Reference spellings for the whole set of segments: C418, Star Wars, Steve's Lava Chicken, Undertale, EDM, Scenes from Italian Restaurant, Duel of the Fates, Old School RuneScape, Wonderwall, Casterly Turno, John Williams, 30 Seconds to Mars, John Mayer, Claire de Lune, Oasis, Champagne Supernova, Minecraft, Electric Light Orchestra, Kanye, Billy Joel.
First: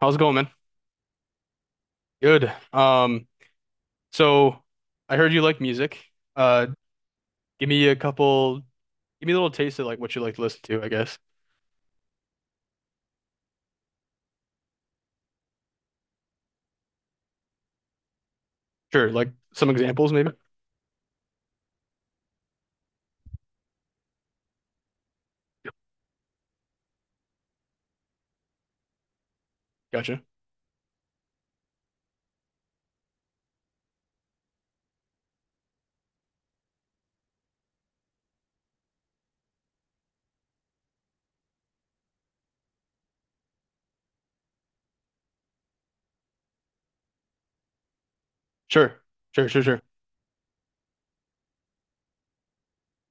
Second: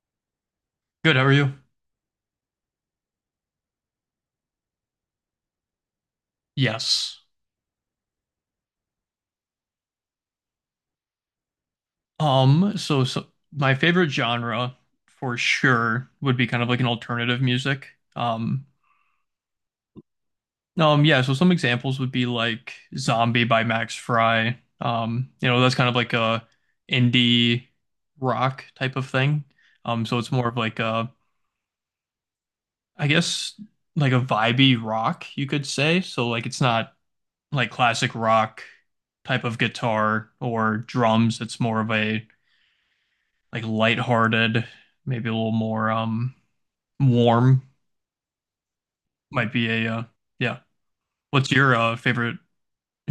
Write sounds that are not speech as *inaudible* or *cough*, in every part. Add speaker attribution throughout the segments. Speaker 1: How's it going, man?
Speaker 2: Good, how are you?
Speaker 1: Good. So I heard you like music. Uh,
Speaker 2: Yes.
Speaker 1: give me a couple, give me a little taste of like what you like to listen to, I guess.
Speaker 2: So my favorite genre for sure would be kind of like an alternative music. Um,
Speaker 1: Sure, like some examples maybe.
Speaker 2: yeah, so some examples would be like Zombie by Max Fry. That's kind of like a indie rock type of thing. So
Speaker 1: Gotcha.
Speaker 2: it's more of like a, I guess like a vibey rock, you could say. So like it's not like classic rock type of guitar or drums. It's more of a like lighthearted, maybe a little more warm
Speaker 1: Sure. Sure,
Speaker 2: might
Speaker 1: sure,
Speaker 2: be
Speaker 1: sure.
Speaker 2: a yeah. What's your favorite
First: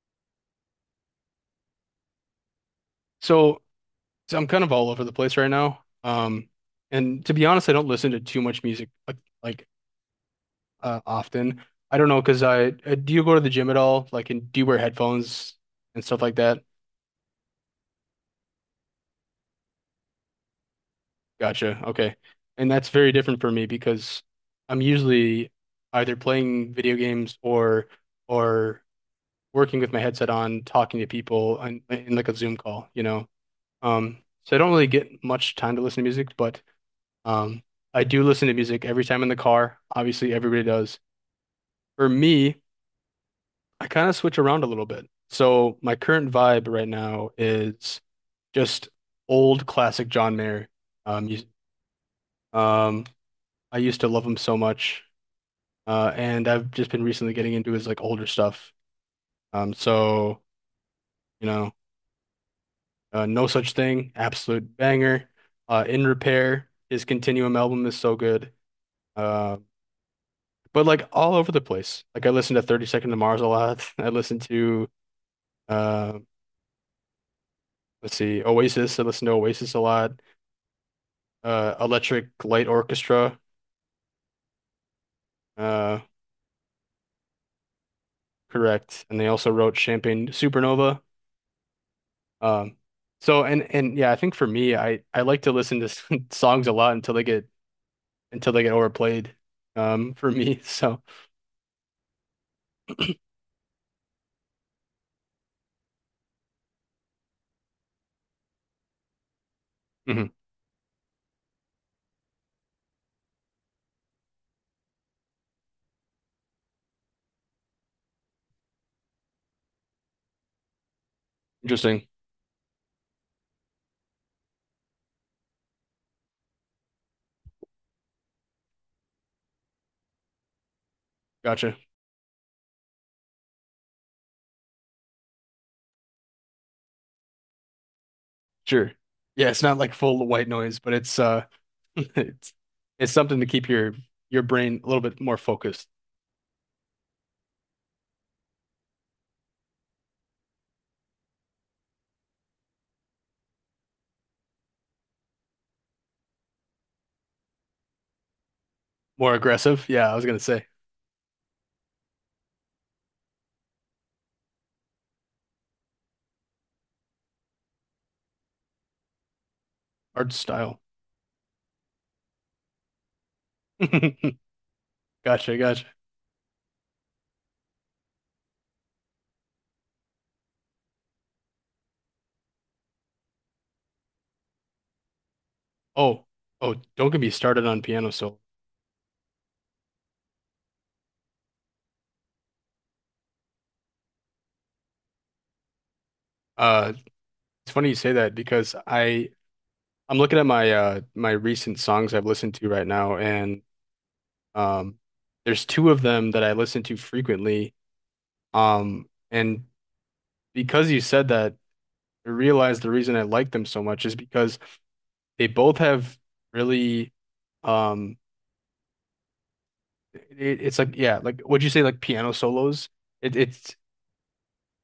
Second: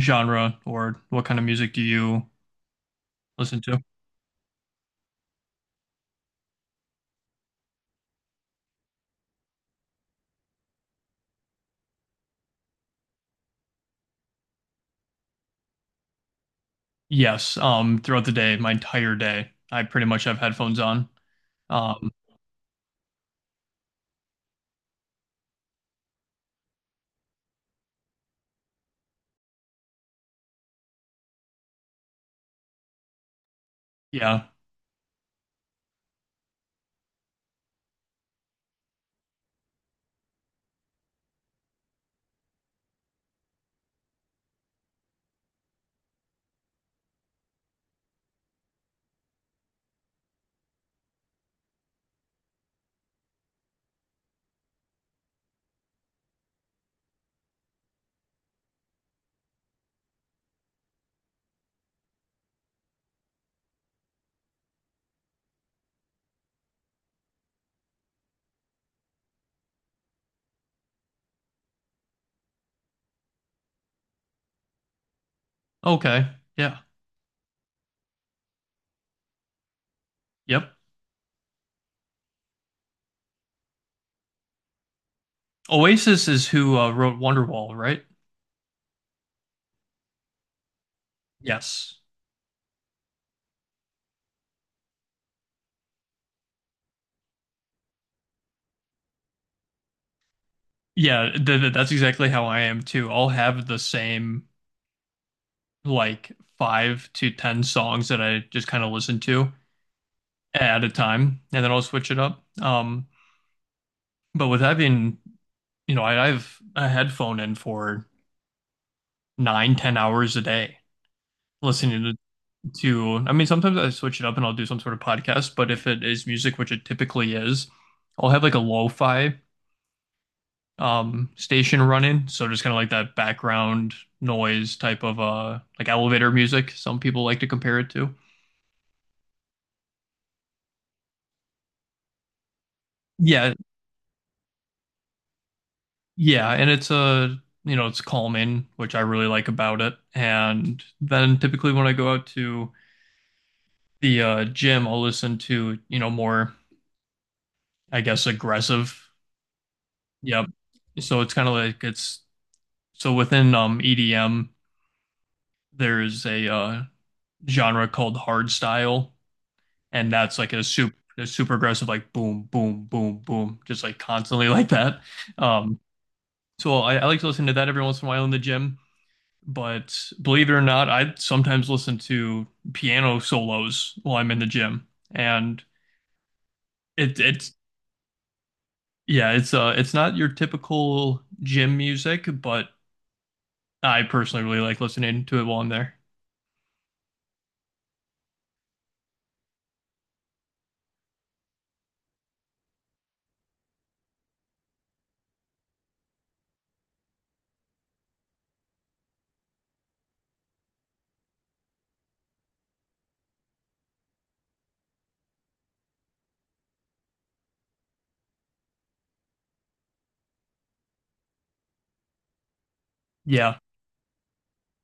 Speaker 2: genre or what kind of music do you
Speaker 1: So,
Speaker 2: listen to?
Speaker 1: so, I'm kind of all over the place right now. And to be honest, I don't listen to too much music like often. I don't know, 'cause I, do you go to the gym at all? Like, and do you wear headphones and stuff like that?
Speaker 2: Yes, throughout the day, my entire day, I pretty much have headphones on.
Speaker 1: Gotcha.
Speaker 2: Um
Speaker 1: Okay. And that's very different for me because I'm usually either playing video games or working with my headset on, talking to people on, in like a Zoom call, you know. Um,
Speaker 2: yeah.
Speaker 1: so I don't really get much time to listen to music, but um, I do listen to music every time in the car. Obviously, everybody does. For me, I kind of switch around a little bit. So my current vibe right now is just old classic John Mayer music. Um, I used to love him so much. And I've just been recently getting into his like older stuff. So you know, No Such Thing, absolute banger. In Repair, his Continuum album is so good. Uh, but like all over the place. Like I listen to 30 Seconds to Mars a lot. *laughs* I listen to uh,
Speaker 2: Okay. Yeah.
Speaker 1: let's see, Oasis. I listen to Oasis a lot.
Speaker 2: Yep.
Speaker 1: Electric Light Orchestra. Uh,
Speaker 2: Oasis is who wrote Wonderwall, right?
Speaker 1: correct. And they also wrote Champagne Supernova.
Speaker 2: Yes.
Speaker 1: Um, so and yeah, I think for me, I like to listen to *laughs* songs a lot until they get overplayed, *laughs* for me. So
Speaker 2: Yeah, that's exactly how I am too. I'll have the same like five to ten songs that I just kind of listen to,
Speaker 1: mhm.
Speaker 2: at a time, and then I'll switch it up. But with having, I've a headphone in for nine, 10 hours a day
Speaker 1: Interesting.
Speaker 2: listening to. I mean, sometimes I switch it up and I'll do some sort of podcast, but if it is music, which it typically is, I'll have like a lo-fi
Speaker 1: Gotcha.
Speaker 2: station running, so just kind of like that background noise type of like elevator music. Some people like to compare it to.
Speaker 1: Sure. Yeah, it's not like full white noise, but it's *laughs* it's it's something to
Speaker 2: Yeah,
Speaker 1: keep your brain a little bit more focused,
Speaker 2: Yeah, and it's a, it's calming, which I really like about it. And then typically when I go out to the gym, I'll listen to, more, I guess, aggressive.
Speaker 1: more aggressive. Yeah, I was gonna
Speaker 2: Yep.
Speaker 1: say
Speaker 2: So it's kind of like it's so within EDM, there's a genre called hard style, and
Speaker 1: art
Speaker 2: that's like
Speaker 1: style.
Speaker 2: a super aggressive, like boom, boom, boom, boom, just like
Speaker 1: *laughs*
Speaker 2: constantly *laughs* like that.
Speaker 1: Gotcha,
Speaker 2: Um,
Speaker 1: gotcha.
Speaker 2: so I like to listen to that every once in a while in the gym. But believe it or not, I sometimes listen to piano solos while I'm in the gym. And
Speaker 1: Oh, oh, don't get
Speaker 2: it
Speaker 1: me
Speaker 2: it's
Speaker 1: started on piano solo.
Speaker 2: yeah, it's not your typical gym music, but I personally really like listening to it while I'm there.
Speaker 1: Uh, it's funny you say that because I'm looking at my my recent songs I've listened to right now, and um, there's two of them that I listen to frequently. And because you said that, I realized the reason I like them so much is because they both have really, um, it's like yeah, like would you say like piano solos? It,
Speaker 2: Yeah.
Speaker 1: it's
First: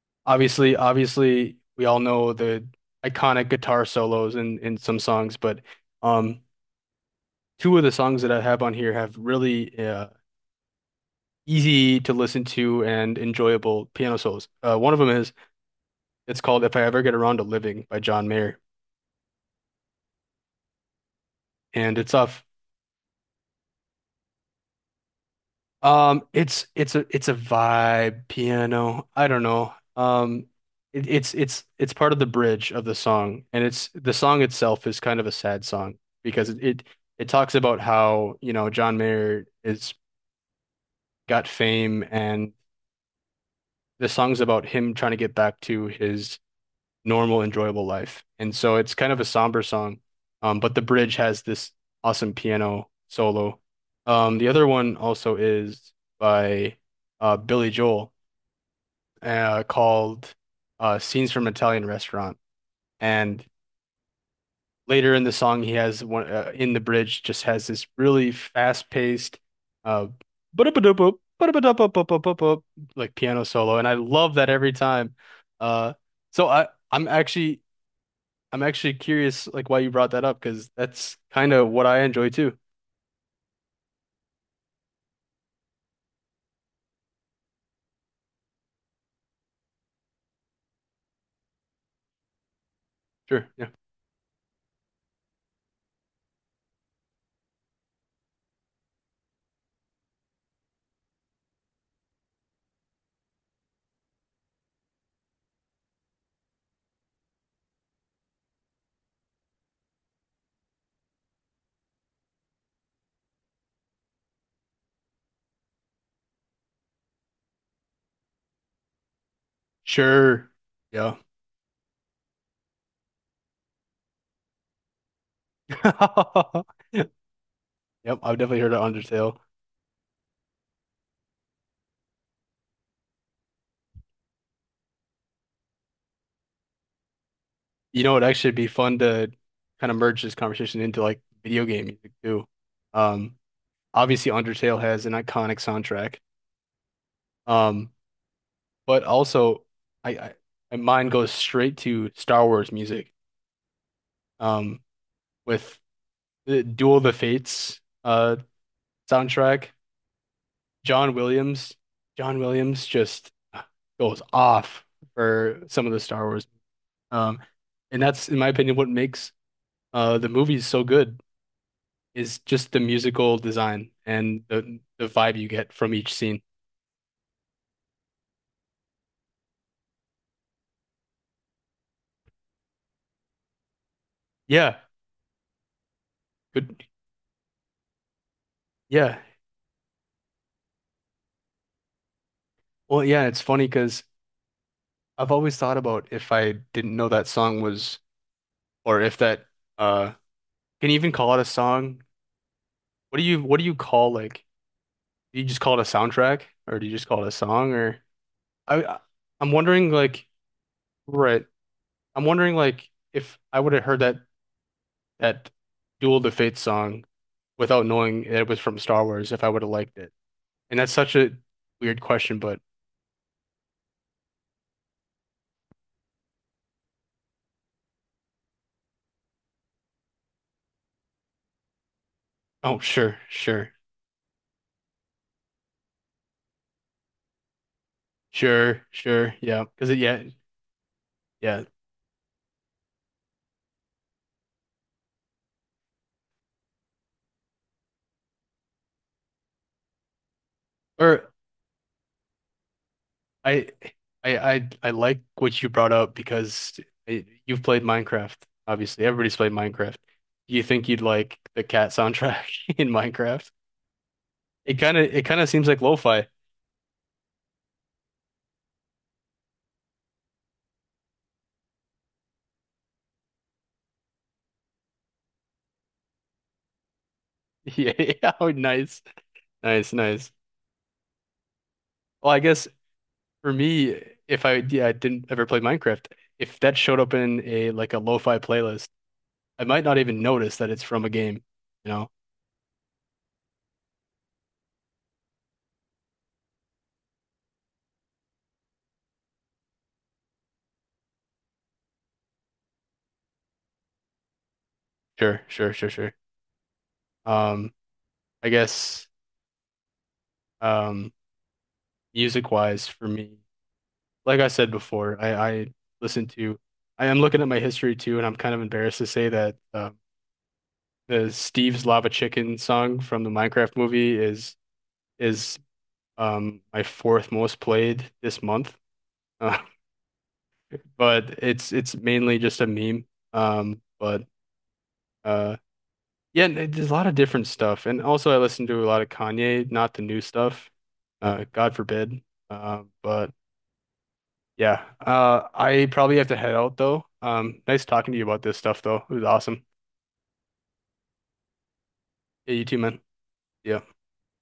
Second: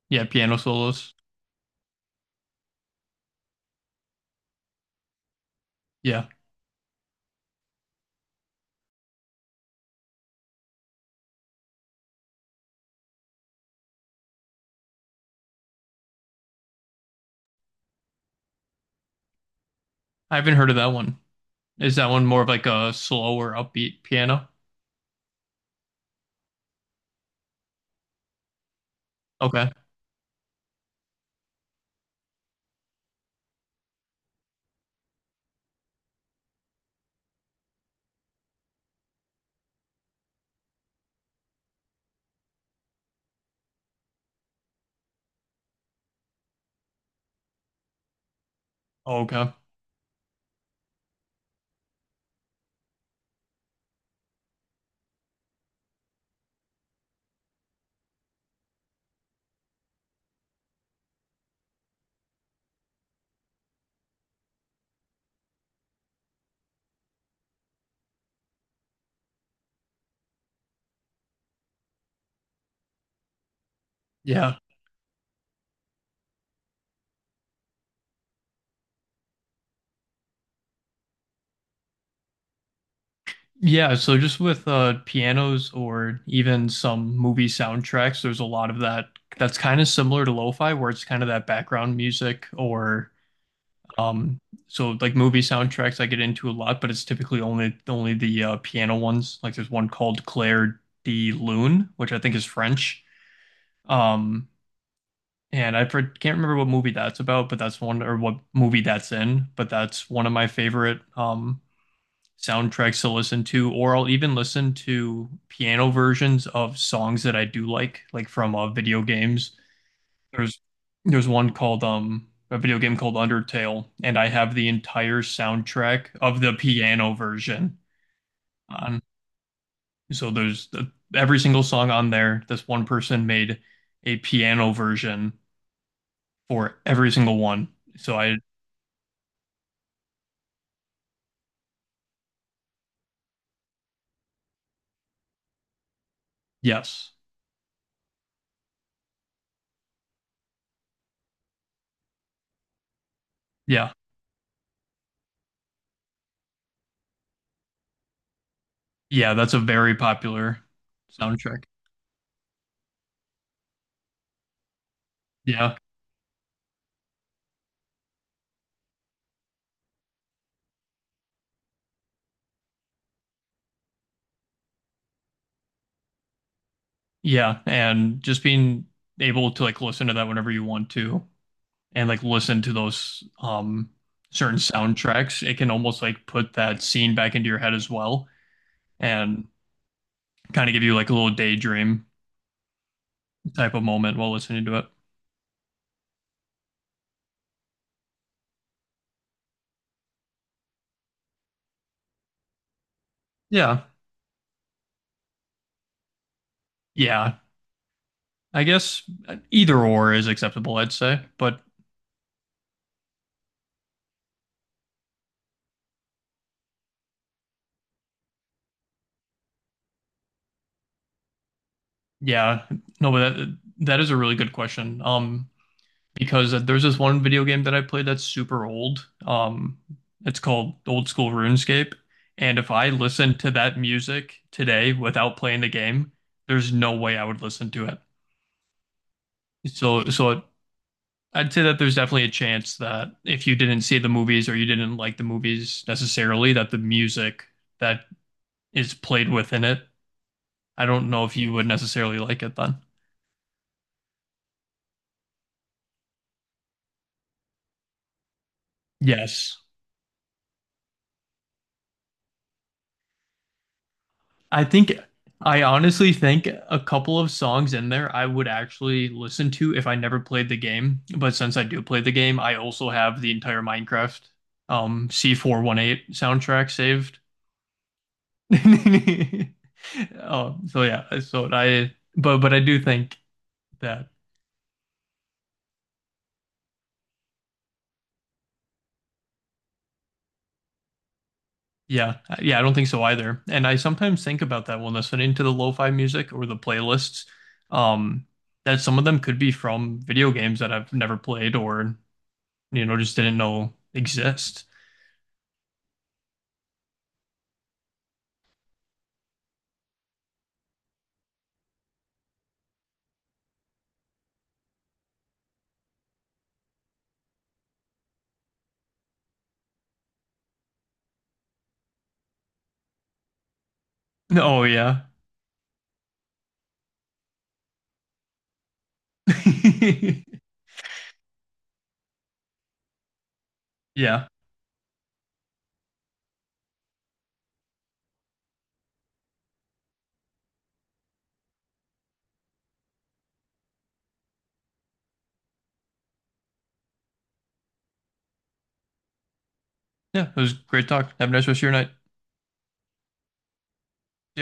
Speaker 2: Yeah, piano
Speaker 1: obviously
Speaker 2: solos.
Speaker 1: obviously we all know the iconic guitar solos in some songs, but
Speaker 2: Yeah.
Speaker 1: um, two of the songs that I have on here have really easy to listen to and enjoyable piano solos. One of them is it's called "If I Ever Get Around to Living" by John Mayer,
Speaker 2: I haven't heard of that one. Is
Speaker 1: and
Speaker 2: that
Speaker 1: it's
Speaker 2: one more
Speaker 1: off.
Speaker 2: of like a slower upbeat piano?
Speaker 1: It's it's a vibe piano. I don't
Speaker 2: Okay.
Speaker 1: know. It, it's part of the bridge of the song, and it's the song itself is kind of a sad song because it talks about how, you know, John Mayer is got fame, and the song's about him trying to get back to his normal, enjoyable life, and so it's kind of a
Speaker 2: Okay.
Speaker 1: somber song. But the bridge has this awesome piano solo. The other one also is by Billy Joel called "Scenes from Italian Restaurant," and later in the song, he has one in the bridge just has this really fast-paced, uh, ba-da-ba-da-ba, ba da ba ba ba ba like piano solo, and I love that
Speaker 2: Yeah.
Speaker 1: every time. Uh, so I'm actually curious like why you brought that up because that's kind of what I enjoy too.
Speaker 2: Yeah, so just with pianos or even some movie soundtracks, there's a lot of that that's kind of similar to lo-fi where it's kind of that background music or
Speaker 1: Sure, yeah,
Speaker 2: um so like movie soundtracks I get into a lot, but it's typically only the piano ones. Like there's one called Claire de Lune, which I think is French. Um and I can't remember what movie that's about, but that's one or what movie that's in, but that's one of my favorite soundtracks to listen to, or I'll even listen to piano versions of songs that I do like from video games.
Speaker 1: sure,
Speaker 2: There's
Speaker 1: yeah.
Speaker 2: there's one called a video game called Undertale, and I have the entire soundtrack of the
Speaker 1: *laughs*
Speaker 2: piano version
Speaker 1: Yep, I've definitely heard of
Speaker 2: on.
Speaker 1: Undertale.
Speaker 2: So there's the, every single song on there. This one person made a piano version for every single one.
Speaker 1: You know,
Speaker 2: So
Speaker 1: it'd
Speaker 2: I
Speaker 1: actually be fun to kind of merge this conversation into like video game music too. Um, obviously Undertale has an iconic soundtrack.
Speaker 2: yes,
Speaker 1: Um, but also I, my mind goes straight to Star Wars music.
Speaker 2: yeah,
Speaker 1: Um, with the Duel of the Fates
Speaker 2: yeah. That's a
Speaker 1: soundtrack,
Speaker 2: very popular
Speaker 1: John
Speaker 2: soundtrack.
Speaker 1: Williams, John Williams just goes off for
Speaker 2: Yeah.
Speaker 1: some of the Star Wars. Um, and that's in my opinion what makes the movies so good, is just the musical design and the vibe you get from each scene.
Speaker 2: Yeah, and just being able to like listen to that whenever you want to and like listen to those certain
Speaker 1: Yeah,
Speaker 2: soundtracks, it can almost like put that
Speaker 1: good.
Speaker 2: scene back into your head as well
Speaker 1: Yeah.
Speaker 2: and kind of give you like a little daydream
Speaker 1: Well, yeah, it's funny
Speaker 2: type of
Speaker 1: because
Speaker 2: moment while listening to it.
Speaker 1: I've always thought about if I didn't know that song was, or if that uh, can you even call it a song? What do you
Speaker 2: Yeah.
Speaker 1: call like? Do you just call it a soundtrack, or do you just call it a
Speaker 2: Yeah.
Speaker 1: song? Or
Speaker 2: I
Speaker 1: I I-
Speaker 2: guess
Speaker 1: I'm
Speaker 2: either
Speaker 1: wondering
Speaker 2: or is
Speaker 1: like
Speaker 2: acceptable, I'd say.
Speaker 1: right.
Speaker 2: But
Speaker 1: I'm wondering like if I would have heard that Duel to Fate song without knowing it was from Star Wars, if I would have liked it. And that's such a weird question, but
Speaker 2: yeah, no, but that is a really good question. Because there's this one video game that I played that's super old. It's called Old School RuneScape. And if
Speaker 1: oh,
Speaker 2: I
Speaker 1: sure,
Speaker 2: listened to
Speaker 1: sure,
Speaker 2: that music today without playing the game, there's no way I would listen to it.
Speaker 1: sure, sure, yeah, because it,
Speaker 2: So,
Speaker 1: yeah,
Speaker 2: so it, I'd say
Speaker 1: yeah.
Speaker 2: that there's definitely a chance that if you didn't see the movies or you didn't like the movies necessarily, that the music that is played within it, I don't know
Speaker 1: Or
Speaker 2: if you would necessarily like it then.
Speaker 1: I, I, I like what you brought up because you've played Minecraft. Obviously, everybody's played
Speaker 2: Yes.
Speaker 1: Minecraft. Do you think you'd like the cat soundtrack *laughs* in Minecraft?
Speaker 2: I
Speaker 1: It
Speaker 2: think
Speaker 1: kind of, it kind of
Speaker 2: I
Speaker 1: seems like
Speaker 2: honestly
Speaker 1: lo-fi. *laughs*
Speaker 2: think a couple of songs in there I would actually listen to if I never played the game. But since I do play the game, I also have the entire Minecraft C418 soundtrack saved.
Speaker 1: Yeah, oh, nice,
Speaker 2: *laughs*
Speaker 1: nice, nice.
Speaker 2: Oh, so yeah, so I
Speaker 1: Well,
Speaker 2: but
Speaker 1: I
Speaker 2: but I
Speaker 1: guess
Speaker 2: do think
Speaker 1: for me,
Speaker 2: that
Speaker 1: if I, yeah, I didn't ever play Minecraft. If that showed up in a like a lo-fi playlist, I might not even notice that it's from a game, you know?
Speaker 2: yeah, yeah, I don't think so either. And I sometimes think about that when listening to the lo-fi music or the playlists. Um that some of them could be from video games that I've never played or just didn't know exist.
Speaker 1: Sure, sure, sure, sure. Um, I guess um music wise for me, like I said before, I listen to. I am looking at my history too, and I'm kind of embarrassed to say that the Steve's Lava Chicken song from the Minecraft movie is
Speaker 2: Oh yeah.
Speaker 1: is my fourth most played this month.
Speaker 2: *laughs*
Speaker 1: Uh,
Speaker 2: yeah.
Speaker 1: *laughs* but it's mainly just a meme. But
Speaker 2: Yeah.
Speaker 1: uh yeah, and it- there's a lot of different stuff. And also I listen to a lot of Kanye, not the new stuff. God forbid. But yeah. I probably have to head out though. Nice talking to you about this stuff though. It was awesome.
Speaker 2: It was great talk. Have a nice rest of your night.
Speaker 1: Yeah, you too, man. Yeah.
Speaker 2: Yep.